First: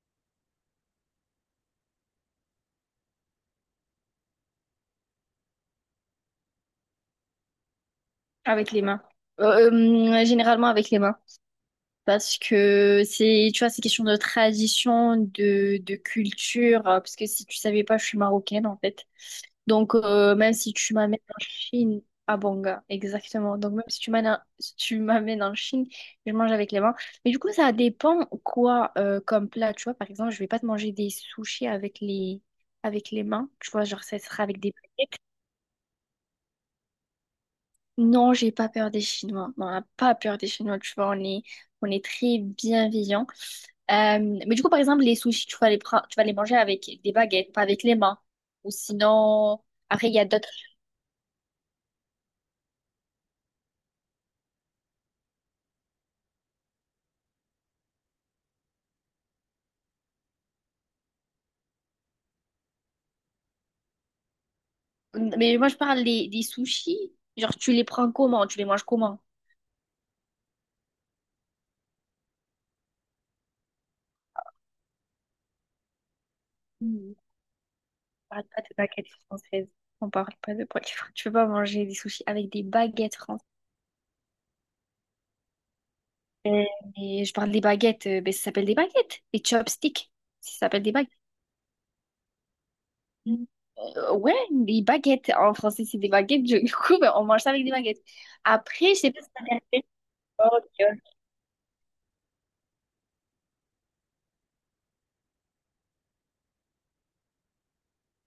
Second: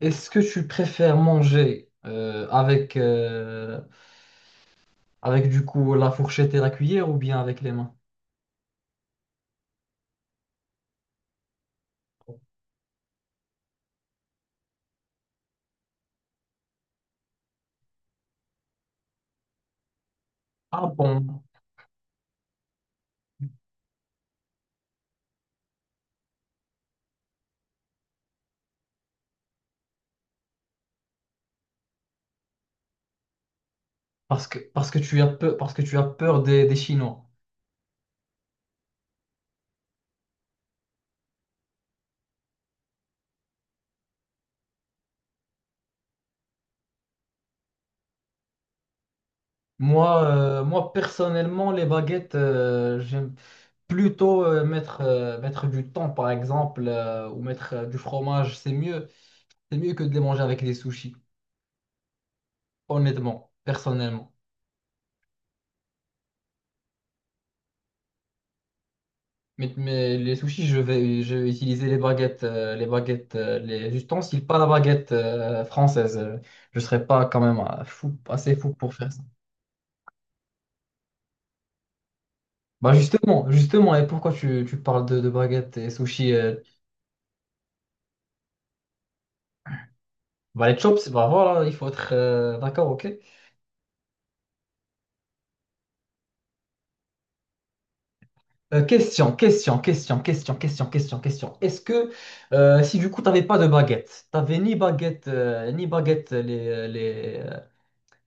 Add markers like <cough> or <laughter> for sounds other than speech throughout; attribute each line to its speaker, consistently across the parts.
Speaker 1: Est-ce que tu préfères manger avec, avec du coup la fourchette et la cuillère ou bien avec les mains?
Speaker 2: Avec les mains. Généralement avec les mains. Parce que c'est, tu vois, c'est question de tradition, de culture. Parce que si tu savais pas, je suis marocaine, en fait. Donc, même si
Speaker 1: Ah
Speaker 2: tu m'amènes en
Speaker 1: bon?
Speaker 2: Chine, à Banga, exactement. Donc, même si tu m'amènes, si tu m'amènes en Chine, je mange avec les mains. Mais du coup, ça dépend quoi comme plat. Tu vois, par exemple, je vais pas te manger des sushis avec avec les mains. Tu vois, genre, ça sera
Speaker 1: Parce que,
Speaker 2: avec des
Speaker 1: parce que
Speaker 2: paillettes.
Speaker 1: tu as peur, parce que tu as peur des Chinois.
Speaker 2: Non, j'ai pas peur des Chinois. Non, on n'a pas peur des Chinois, tu vois, on est très bienveillants. Euh, mais du coup, par exemple, les sushis, tu vas tu vas les manger avec des baguettes, pas avec les mains. Ou sinon, après, il y
Speaker 1: Moi,
Speaker 2: a d'autres.
Speaker 1: moi personnellement, les baguettes, j'aime plutôt mettre, mettre du thon par exemple, ou mettre du fromage. C'est mieux que de les manger avec des sushis, honnêtement, personnellement.
Speaker 2: Mais moi, je parle des sushis. Genre, tu les prends comment? Tu les manges comment?
Speaker 1: Mais les sushis, je vais utiliser les baguettes, les baguettes, les ustensiles, pas la baguette française. Je serais
Speaker 2: Mm.
Speaker 1: pas quand même fou,
Speaker 2: On parle
Speaker 1: assez
Speaker 2: pas
Speaker 1: fou
Speaker 2: de
Speaker 1: pour faire
Speaker 2: baguettes
Speaker 1: ça.
Speaker 2: françaises. On parle pas de baguettes françaises. Tu peux pas manger des sushis avec des
Speaker 1: Bah
Speaker 2: baguettes françaises.
Speaker 1: justement, justement, et pourquoi tu parles de baguettes et sushis?
Speaker 2: Euh, Et je parle des baguettes, ben, ça s'appelle des baguettes. Des chopsticks, ça
Speaker 1: Bah les
Speaker 2: s'appelle des
Speaker 1: chops,
Speaker 2: baguettes.
Speaker 1: bah voilà, il faut être, d'accord, ok.
Speaker 2: Ouais, des baguettes. En français, c'est des baguettes. Je- <laughs> Du coup, ben, on mange ça avec des baguettes. Après, je sais pas si
Speaker 1: Question,
Speaker 2: t'as
Speaker 1: question,
Speaker 2: fait
Speaker 1: question, question,
Speaker 2: sport, tu
Speaker 1: question,
Speaker 2: vois.
Speaker 1: question, question. Est-ce que si du coup t'avais pas de baguette, t'avais ni baguette, ni baguette les, les,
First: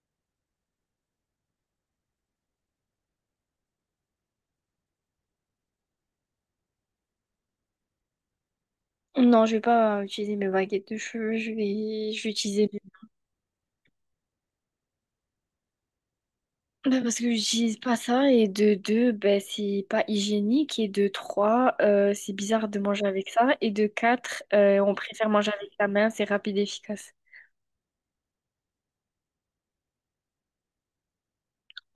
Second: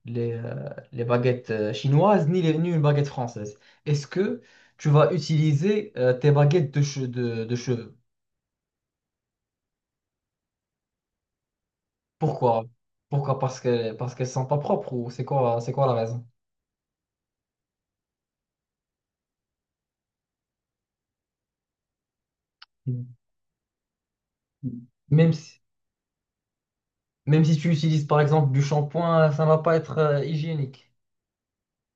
Speaker 1: les, euh, les baguettes chinoises, ni les, ni une baguette française. Est-ce que tu vas utiliser tes baguettes de cheveux?
Speaker 2: Non, je vais pas utiliser mes baguettes de cheveux. Je vais
Speaker 1: Pourquoi?
Speaker 2: utiliser.
Speaker 1: Pourquoi? Parce que, parce qu'elles sont pas propres ou c'est quoi la raison?
Speaker 2: Ben, parce que j'utilise pas ça. Et de deux, ben, c'est pas hygiénique. Et de trois, c'est bizarre de manger avec ça. Et de quatre, on préfère
Speaker 1: Même
Speaker 2: manger
Speaker 1: si,
Speaker 2: avec la main. C'est rapide et efficace.
Speaker 1: même si tu utilises par exemple du shampoing, ça va pas être hygiénique.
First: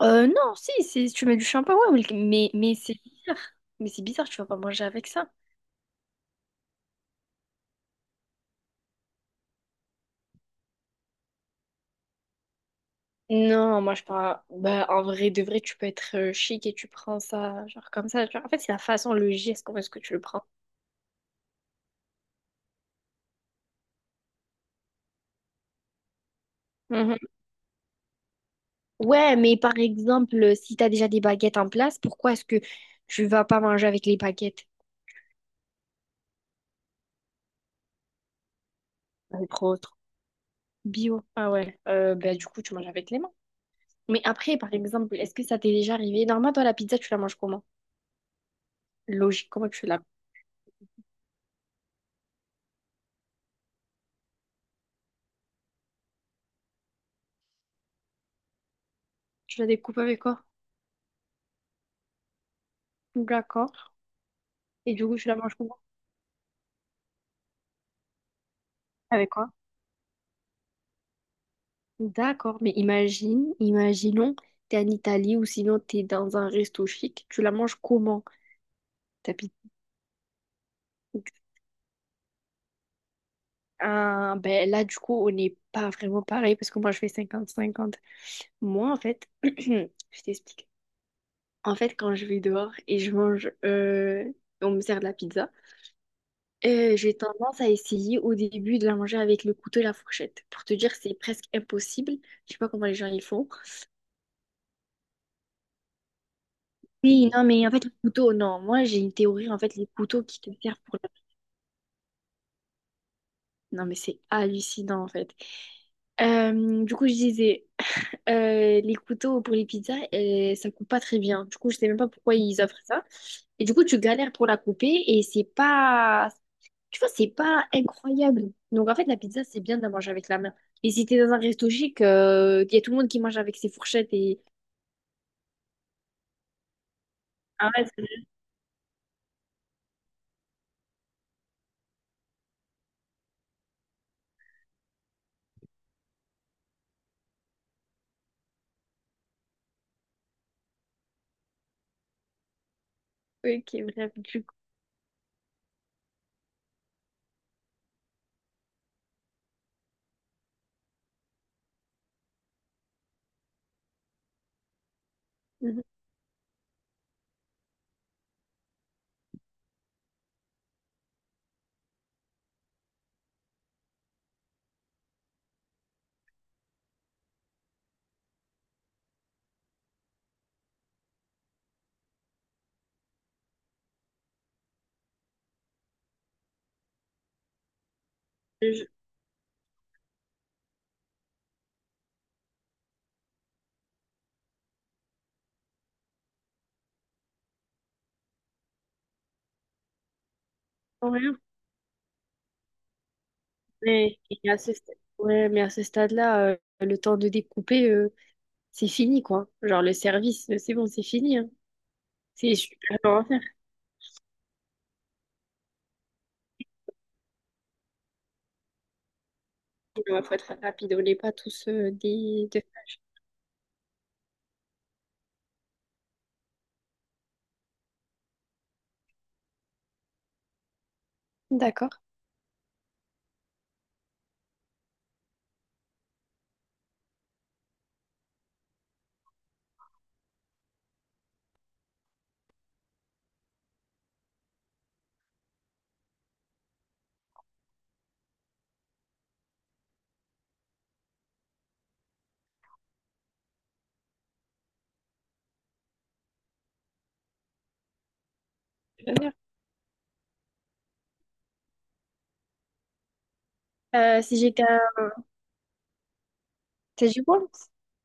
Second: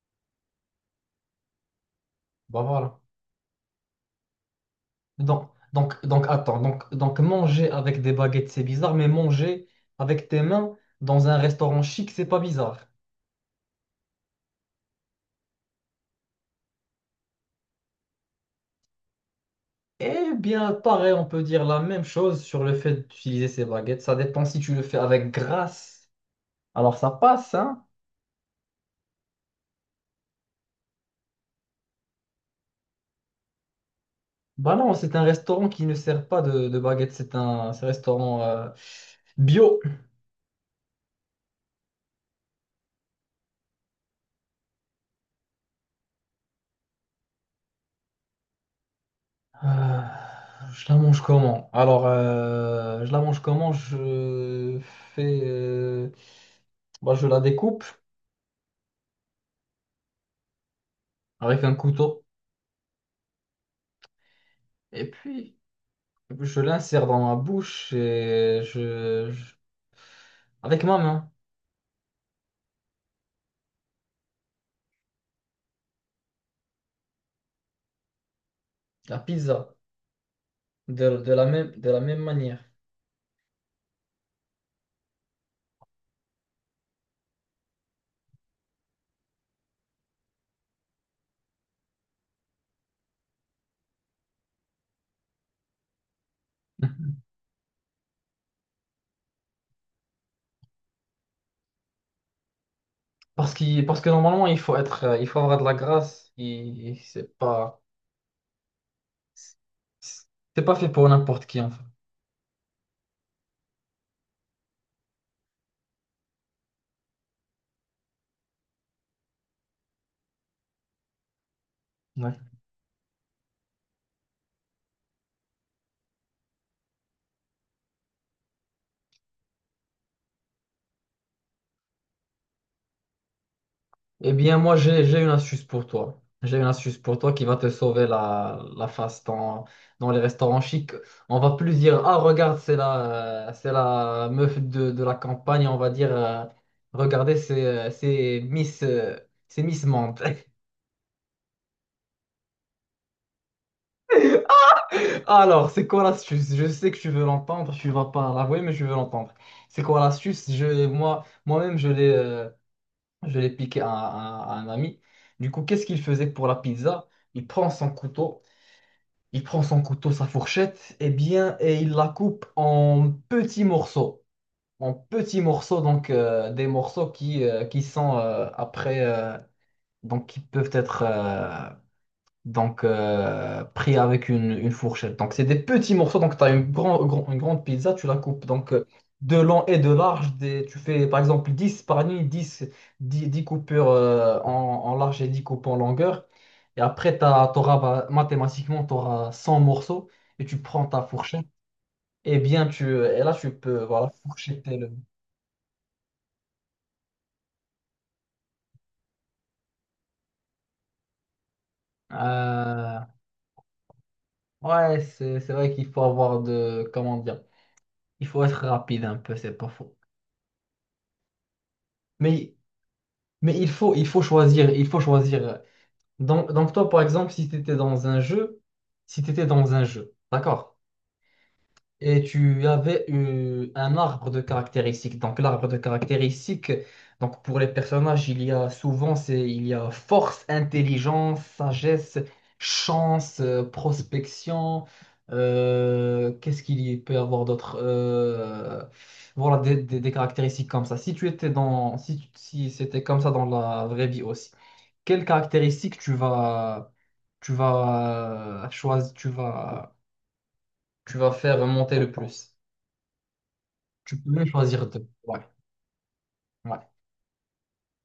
Speaker 2: Non, si, c'est, tu mets du shampoing, ouais,
Speaker 1: Bah
Speaker 2: mais c'est
Speaker 1: voilà.
Speaker 2: bizarre. Mais c'est bizarre, tu vas pas manger avec ça.
Speaker 1: Donc, attends, donc manger avec des baguettes, c'est bizarre, mais manger avec tes mains dans un restaurant chic, c'est pas bizarre.
Speaker 2: Non, moi je parle. Bah, en vrai, de vrai, tu peux être chic et tu prends ça, genre comme ça, tu vois. En fait, c'est la façon, le geste, comment est-ce que tu le
Speaker 1: Eh
Speaker 2: prends.
Speaker 1: bien, pareil, on peut dire la même chose sur le fait d'utiliser ces baguettes. Ça dépend si tu le fais avec grâce. Alors ça
Speaker 2: Mhm.
Speaker 1: passe, hein?
Speaker 2: Ouais, mais par exemple, si t'as déjà des baguettes en place, pourquoi est-ce que tu vas pas manger avec les baguettes?
Speaker 1: Bah non, c'est un restaurant qui ne sert pas de baguettes. C'est un restaurant
Speaker 2: Entre
Speaker 1: bio.
Speaker 2: autres. Bio. Ah ouais. Bah, du coup, tu manges avec les mains. Mais après, par exemple, est-ce que ça t'est déjà arrivé? Normalement, toi, la pizza, tu la manges comment? Logique, comment tu
Speaker 1: Euh,
Speaker 2: la…
Speaker 1: je la mange comment? Alors, je la mange comment? Je fais, bah, je la découpe
Speaker 2: Tu la découpes avec quoi?
Speaker 1: avec un couteau
Speaker 2: D'accord. Et du
Speaker 1: et
Speaker 2: coup, tu la manges
Speaker 1: puis
Speaker 2: comment?
Speaker 1: je l'insère dans ma bouche et
Speaker 2: Avec quoi?
Speaker 1: avec ma main,
Speaker 2: D'accord, mais imaginons, t'es en Italie ou sinon t'es dans un resto chic, tu la manges comment?
Speaker 1: la
Speaker 2: T'habites…
Speaker 1: pizza. De la même manière.
Speaker 2: Ah, ben là, du coup, on n'est pas vraiment pareil parce que moi, je fais cinquante cinquante. Moi, en fait, <clears throat> je t'explique. En fait, quand je vais dehors et je mange, on me sert de la pizza, j'ai
Speaker 1: <laughs>
Speaker 2: tendance à essayer au début de la manger avec le couteau et la fourchette. Pour te dire, c'est presque impossible. Je sais pas comment les gens y font.
Speaker 1: Parce que normalement, il faut être, il faut avoir de la grâce. Il, il-
Speaker 2: Oui,
Speaker 1: c'est
Speaker 2: non, mais en
Speaker 1: pas,
Speaker 2: fait, le couteau, non. Moi, j'ai une théorie, en fait, les couteaux qui te
Speaker 1: c'est pas
Speaker 2: servent
Speaker 1: fait
Speaker 2: pour
Speaker 1: pour n'importe qui, en fait.
Speaker 2: non, mais c'est hallucinant en fait. Du coup, je disais, <laughs> les couteaux pour les pizzas, ça coupe pas très bien. Du coup, je sais même pas pourquoi
Speaker 1: Ouais.
Speaker 2: ils offrent ça. Et du coup, tu galères pour la couper et c'est pas, tu vois, c'est pas incroyable. Donc, en fait, la pizza, c'est bien de la manger avec la main. Et si t'es dans un resto chic, il y a tout le monde qui mange avec ses fourchettes
Speaker 1: Eh
Speaker 2: et…
Speaker 1: bien, moi, j'ai une astuce pour toi. J'ai une astuce pour toi qui va te
Speaker 2: Ah ouais, c'est…
Speaker 1: sauver la face dans les restaurants chics. On va plus dire, ah, regarde, c'est la meuf de la campagne. On va dire, regardez, c'est Miss, c'est Miss Mante. <laughs>
Speaker 2: Ok, bref, du coup,
Speaker 1: Alors, c'est quoi l'astuce? Je sais que tu veux l'entendre, tu vas pas l'avouer, mais je veux l'entendre. C'est quoi l'astuce? Moi, moi-même, je l'ai piqué à un ami. Du coup,
Speaker 2: mhm.
Speaker 1: qu'est-ce qu'il faisait pour la pizza? Il prend son couteau, il prend son couteau, sa fourchette, et bien, et il la coupe en petits morceaux, donc des morceaux qui sont après, donc qui peuvent être pris avec une fourchette. Donc c'est des petits morceaux, donc tu as une grande pizza, tu la coupes donc
Speaker 2: Je-
Speaker 1: de long et de large, tu fais par exemple 10 par nuit, dix coupures en large et 10 coupes en longueur. Et après, t'auras, bah, mathématiquement, tu auras 100 morceaux et tu prends ta
Speaker 2: Ouais,
Speaker 1: fourchette. Et bien, et là, tu peux, voilà,
Speaker 2: mais, et à ce
Speaker 1: fourchetter le...
Speaker 2: stade… ouais, mais à ce stade-là, le temps de découper… c'est fini, quoi. Genre, le service, c'est bon, c'est fini, hein. C'est, je peux
Speaker 1: Euh,
Speaker 2: rien en faire.
Speaker 1: ouais, c'est vrai qu'il faut avoir de, comment dire, il faut être rapide un peu, c'est pas faux.
Speaker 2: Il faut être rapide. On n'est pas tous des…
Speaker 1: Mais
Speaker 2: de-
Speaker 1: Mais il faut choisir, il faut choisir. Donc, toi, par exemple, si tu étais dans un jeu, si tu étais dans un jeu, d'accord,
Speaker 2: D'accord.
Speaker 1: et tu avais eu un arbre de caractéristiques. Donc l'arbre de caractéristiques, donc pour les personnages, il y a souvent, c'est, il y a force, intelligence, sagesse, chance, prospection. Qu'est-ce qu'il y peut y avoir d'autre? Voilà, des caractéristiques comme ça. Si tu étais dans, si, si c'était comme ça dans la vraie vie aussi quelles caractéristiques tu vas choisir,
Speaker 2: Très
Speaker 1: tu
Speaker 2: bien.
Speaker 1: vas, tu vas faire monter le plus. Tu peux
Speaker 2: Si
Speaker 1: même
Speaker 2: j'étais
Speaker 1: choisir
Speaker 2: un…
Speaker 1: deux. Ouais, ouais.
Speaker 2: T'as du bois?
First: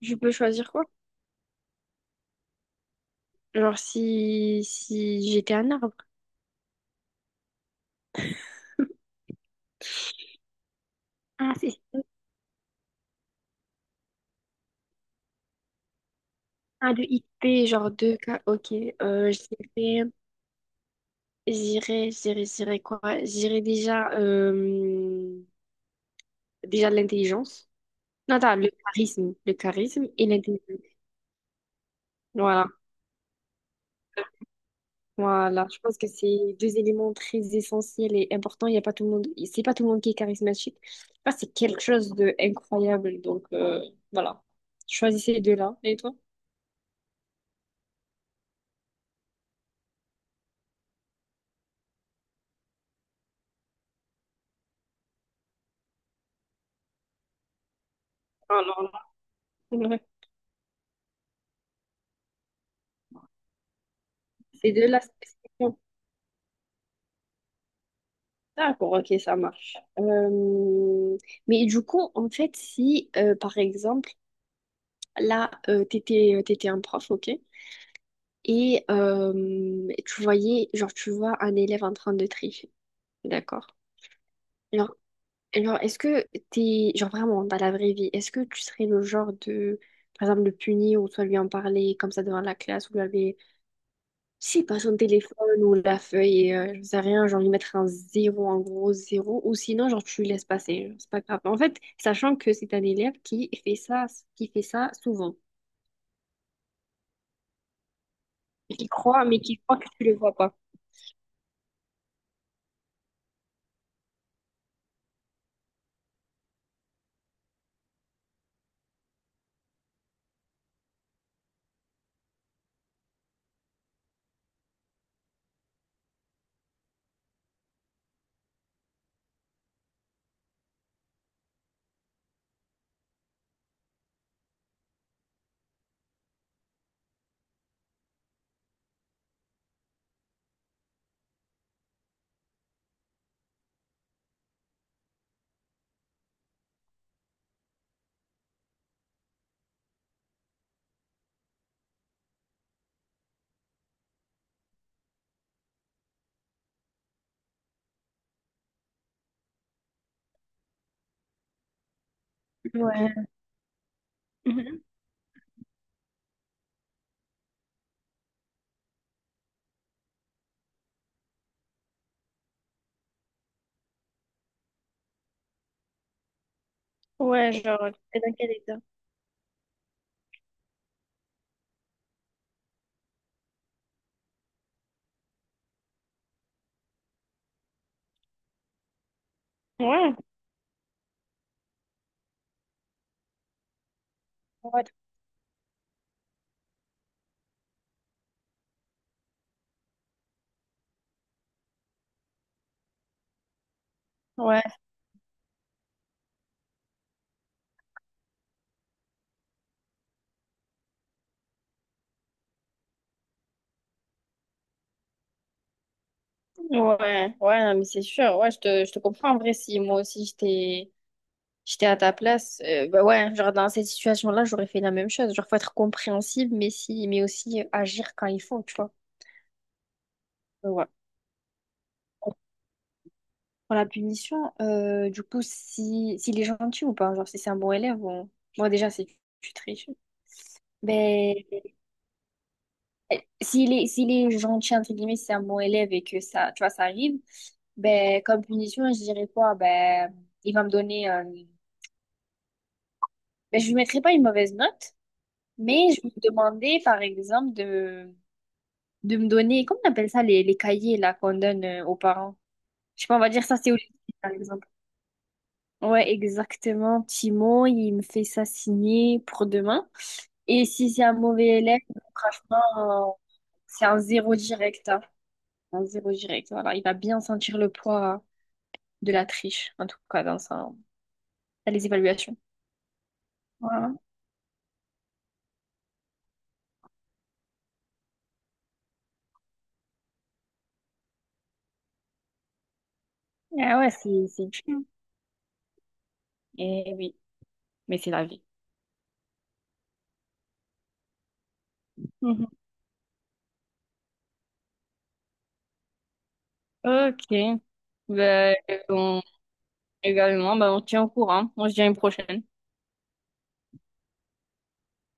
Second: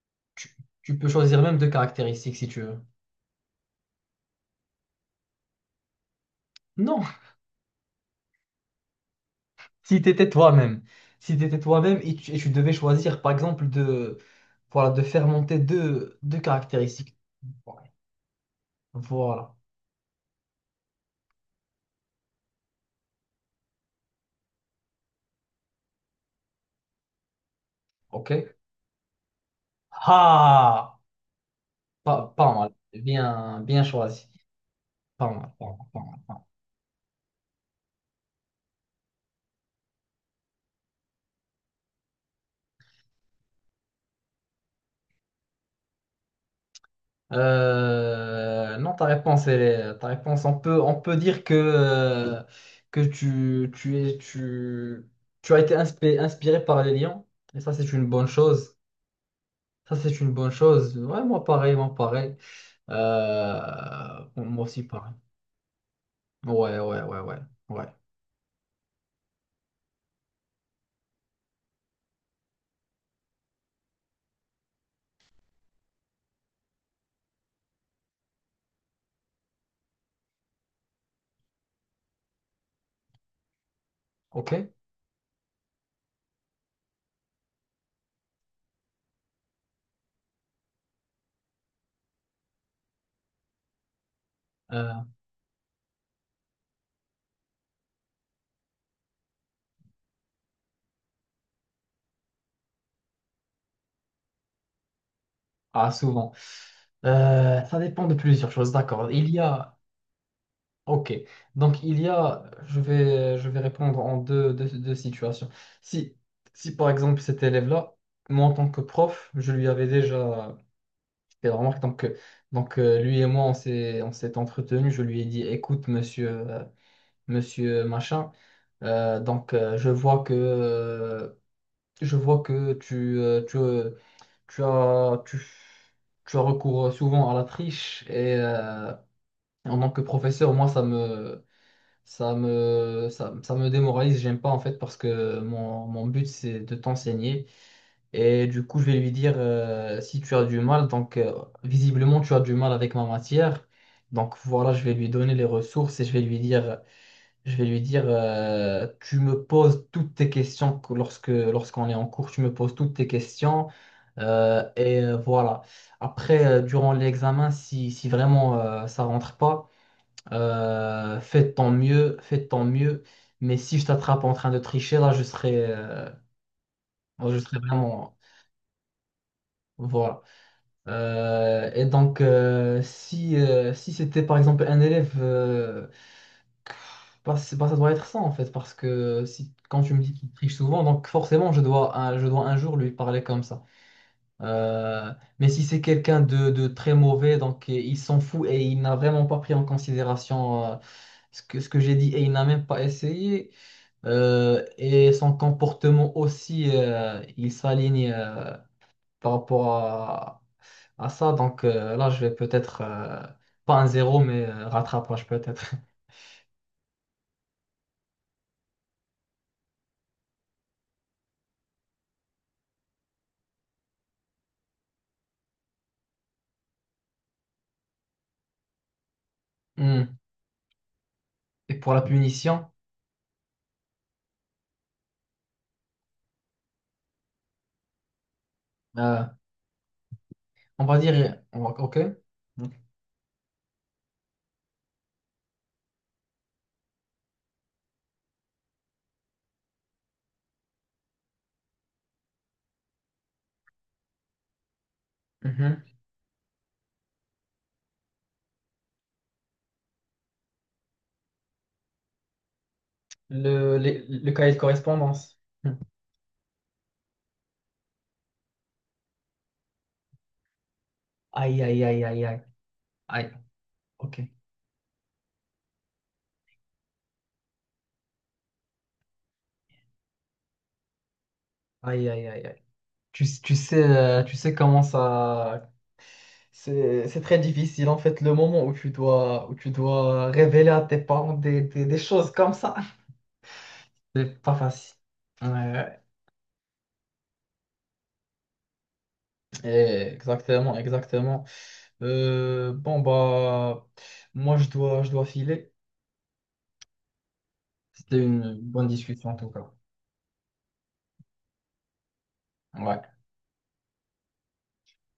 Speaker 2: Je peux
Speaker 1: Tu,
Speaker 2: choisir quoi?
Speaker 1: tu peux choisir même deux caractéristiques si tu veux.
Speaker 2: Genre, si, si j'étais un arbre.
Speaker 1: Non, <laughs> si tu étais toi-même. Si tu
Speaker 2: Ah,
Speaker 1: étais
Speaker 2: c'est
Speaker 1: toi-même et tu devais choisir, par exemple, de, voilà, de faire monter deux
Speaker 2: un de
Speaker 1: caractéristiques.
Speaker 2: IP, genre
Speaker 1: Ouais.
Speaker 2: deux k. Ok. Euh,
Speaker 1: Voilà.
Speaker 2: j'irais, J'irais quoi? J'irais déjà, déjà de l'intelligence. Non,
Speaker 1: OK.
Speaker 2: attends, le charisme. Le charisme et l'intelligence.
Speaker 1: Ah! Pas, pas
Speaker 2: Voilà.
Speaker 1: mal. Bien, bien choisi. Pas mal, pas
Speaker 2: Voilà, je
Speaker 1: mal,
Speaker 2: pense que
Speaker 1: pas mal.
Speaker 2: c'est deux éléments très essentiels et importants. Il y a pas tout le monde, c'est pas tout le monde qui est charismatique. Là, c'est quelque chose de incroyable. Donc voilà, choisissez les deux-là. Et toi?
Speaker 1: Non, ta réponse, on peut dire que tu as été inspiré par les lions. Et ça, c'est une bonne chose.
Speaker 2: Alors là,
Speaker 1: Ça,
Speaker 2: ouais.
Speaker 1: c'est une bonne chose. Ouais, moi, pareil, moi, pareil. Bon, moi
Speaker 2: Ces
Speaker 1: aussi,
Speaker 2: deux-là
Speaker 1: pareil.
Speaker 2: spécifiquement.
Speaker 1: Ouais, ouais, ouais, ouais. Ouais.
Speaker 2: D'accord, ok, ça marche. Mais du coup, en fait, si par exemple, là, t'étais, t'étais un prof, ok, et tu voyais, genre, tu vois un élève en train de tricher, d'accord?
Speaker 1: OK.
Speaker 2: Genre, et genre, est-ce que t'es, genre vraiment, dans la vraie vie, est-ce que tu serais le genre de, par exemple, le punir ou soit lui en parler comme ça devant la classe ou lui avait, je sais pas,
Speaker 1: Euh,
Speaker 2: son téléphone ou la feuille, je sais rien, genre lui mettre un zéro, en gros zéro, ou sinon, genre, tu lui laisses passer, genre, c'est pas grave. En fait, sachant que c'est un élève qui fait ça souvent,
Speaker 1: ah, souvent. Ça dépend de plusieurs choses,
Speaker 2: et qui
Speaker 1: d'accord.
Speaker 2: croit,
Speaker 1: Il y
Speaker 2: mais qui
Speaker 1: a,
Speaker 2: croit que tu le vois pas.
Speaker 1: Ok, donc il y a, je vais répondre en deux situations. Si, si par exemple cet élève-là, moi en tant que prof, je lui avais déjà fait la remarque, donc, lui et moi on s'est entretenu, je lui ai dit, écoute monsieur, monsieur machin, euh, donc euh, je vois que, euh, je vois que tu as, tu, tu as recours souvent à la triche et en tant que professeur, moi ça me démoralise, j'aime pas en fait parce que mon but c'est de t'enseigner et du coup je vais lui dire si tu as du mal, visiblement tu as du mal avec ma matière, donc voilà je vais lui donner les ressources et je vais lui dire tu me poses toutes tes questions lorsque, lorsqu'on est en cours, tu me poses toutes tes questions voilà. Après durant l'examen si vraiment ça rentre pas, fais de ton mieux, fais de ton mieux. Mais si je t'attrape en train de tricher, là, je serai vraiment. Voilà. Et donc, si c'était par exemple un élève, bah, bah, ça doit être ça en fait, parce que si, quand tu me dis
Speaker 2: Ouais,
Speaker 1: qu'il triche souvent, donc forcément, je dois un jour lui parler comme ça.
Speaker 2: ouais,
Speaker 1: Euh, mais si c'est quelqu'un de très mauvais, donc et il s'en fout et il n'a vraiment pas pris en considération ce que j'ai dit et il n'a même pas essayé.
Speaker 2: ouais,
Speaker 1: Et son comportement aussi, il s'aligne par rapport à ça. Donc là, je vais peut-être, pas un zéro, mais rattrapage peut-être. <laughs>
Speaker 2: ouais, ouais, non, mais c'est sûr. Ouais, je te comprends. En vrai, si moi aussi j'étais j'étais à ta place. Bah ouais, genre dans cette situation-là, j'aurais fait la même chose. Genre, faut être compréhensible, mais si, mais aussi agir quand il faut, tu vois.
Speaker 1: Hmm.
Speaker 2: Ouais.
Speaker 1: Et pour la punition,
Speaker 2: Pour la punition, du coup, si, s'il est gentil ou pas, genre si c'est un bon élève, bon, moi déjà, c'est
Speaker 1: euh,
Speaker 2: tu triches.
Speaker 1: on va
Speaker 2: Ben,
Speaker 1: dire, on va- OK.
Speaker 2: s'il est gentil, entre guillemets, si c'est un bon élève et que ça, tu vois, ça arrive, ben, comme punition, je dirais quoi? Ben, il va me donner, ben, je lui mettrai pas une mauvaise note,
Speaker 1: Mhm.
Speaker 2: mais je vais lui demander, par exemple, de me donner, comment on appelle ça, les cahiers là qu'on donne aux parents? Je sais pas, on va dire ça, c'est au lycée,
Speaker 1: Le
Speaker 2: par
Speaker 1: cahier de
Speaker 2: exemple.
Speaker 1: correspondance. Hmm.
Speaker 2: Ouais, exactement. Timon, il me fait ça signer pour demain. Et si c'est un mauvais
Speaker 1: Aïe,
Speaker 2: élève,
Speaker 1: aïe, aïe, aïe, aïe.
Speaker 2: franchement,
Speaker 1: Aïe,
Speaker 2: c'est un
Speaker 1: OK.
Speaker 2: zéro direct, hein. Un zéro direct, voilà. Il va bien sentir le poids de la triche, en tout cas, dans sa- dans les
Speaker 1: Aïe, aïe,
Speaker 2: évaluations.
Speaker 1: aïe, aïe. Tu sais,
Speaker 2: Voilà.
Speaker 1: tu sais comment ça... C'est très difficile en fait le moment où tu dois révéler à tes parents des choses comme ça.
Speaker 2: Ah ouais,
Speaker 1: C'est
Speaker 2: c'est
Speaker 1: pas
Speaker 2: dur.
Speaker 1: facile. Ouais,
Speaker 2: Eh oui, mais c'est la vie.
Speaker 1: exactement, exactement.
Speaker 2: Mhm.
Speaker 1: Bon bah moi je dois filer.
Speaker 2: Ok.
Speaker 1: C'était
Speaker 2: Ben,
Speaker 1: une bonne
Speaker 2: on-
Speaker 1: discussion en tout cas.
Speaker 2: également, ben, on tient au courant. On se dit à une prochaine.
Speaker 1: Ouais.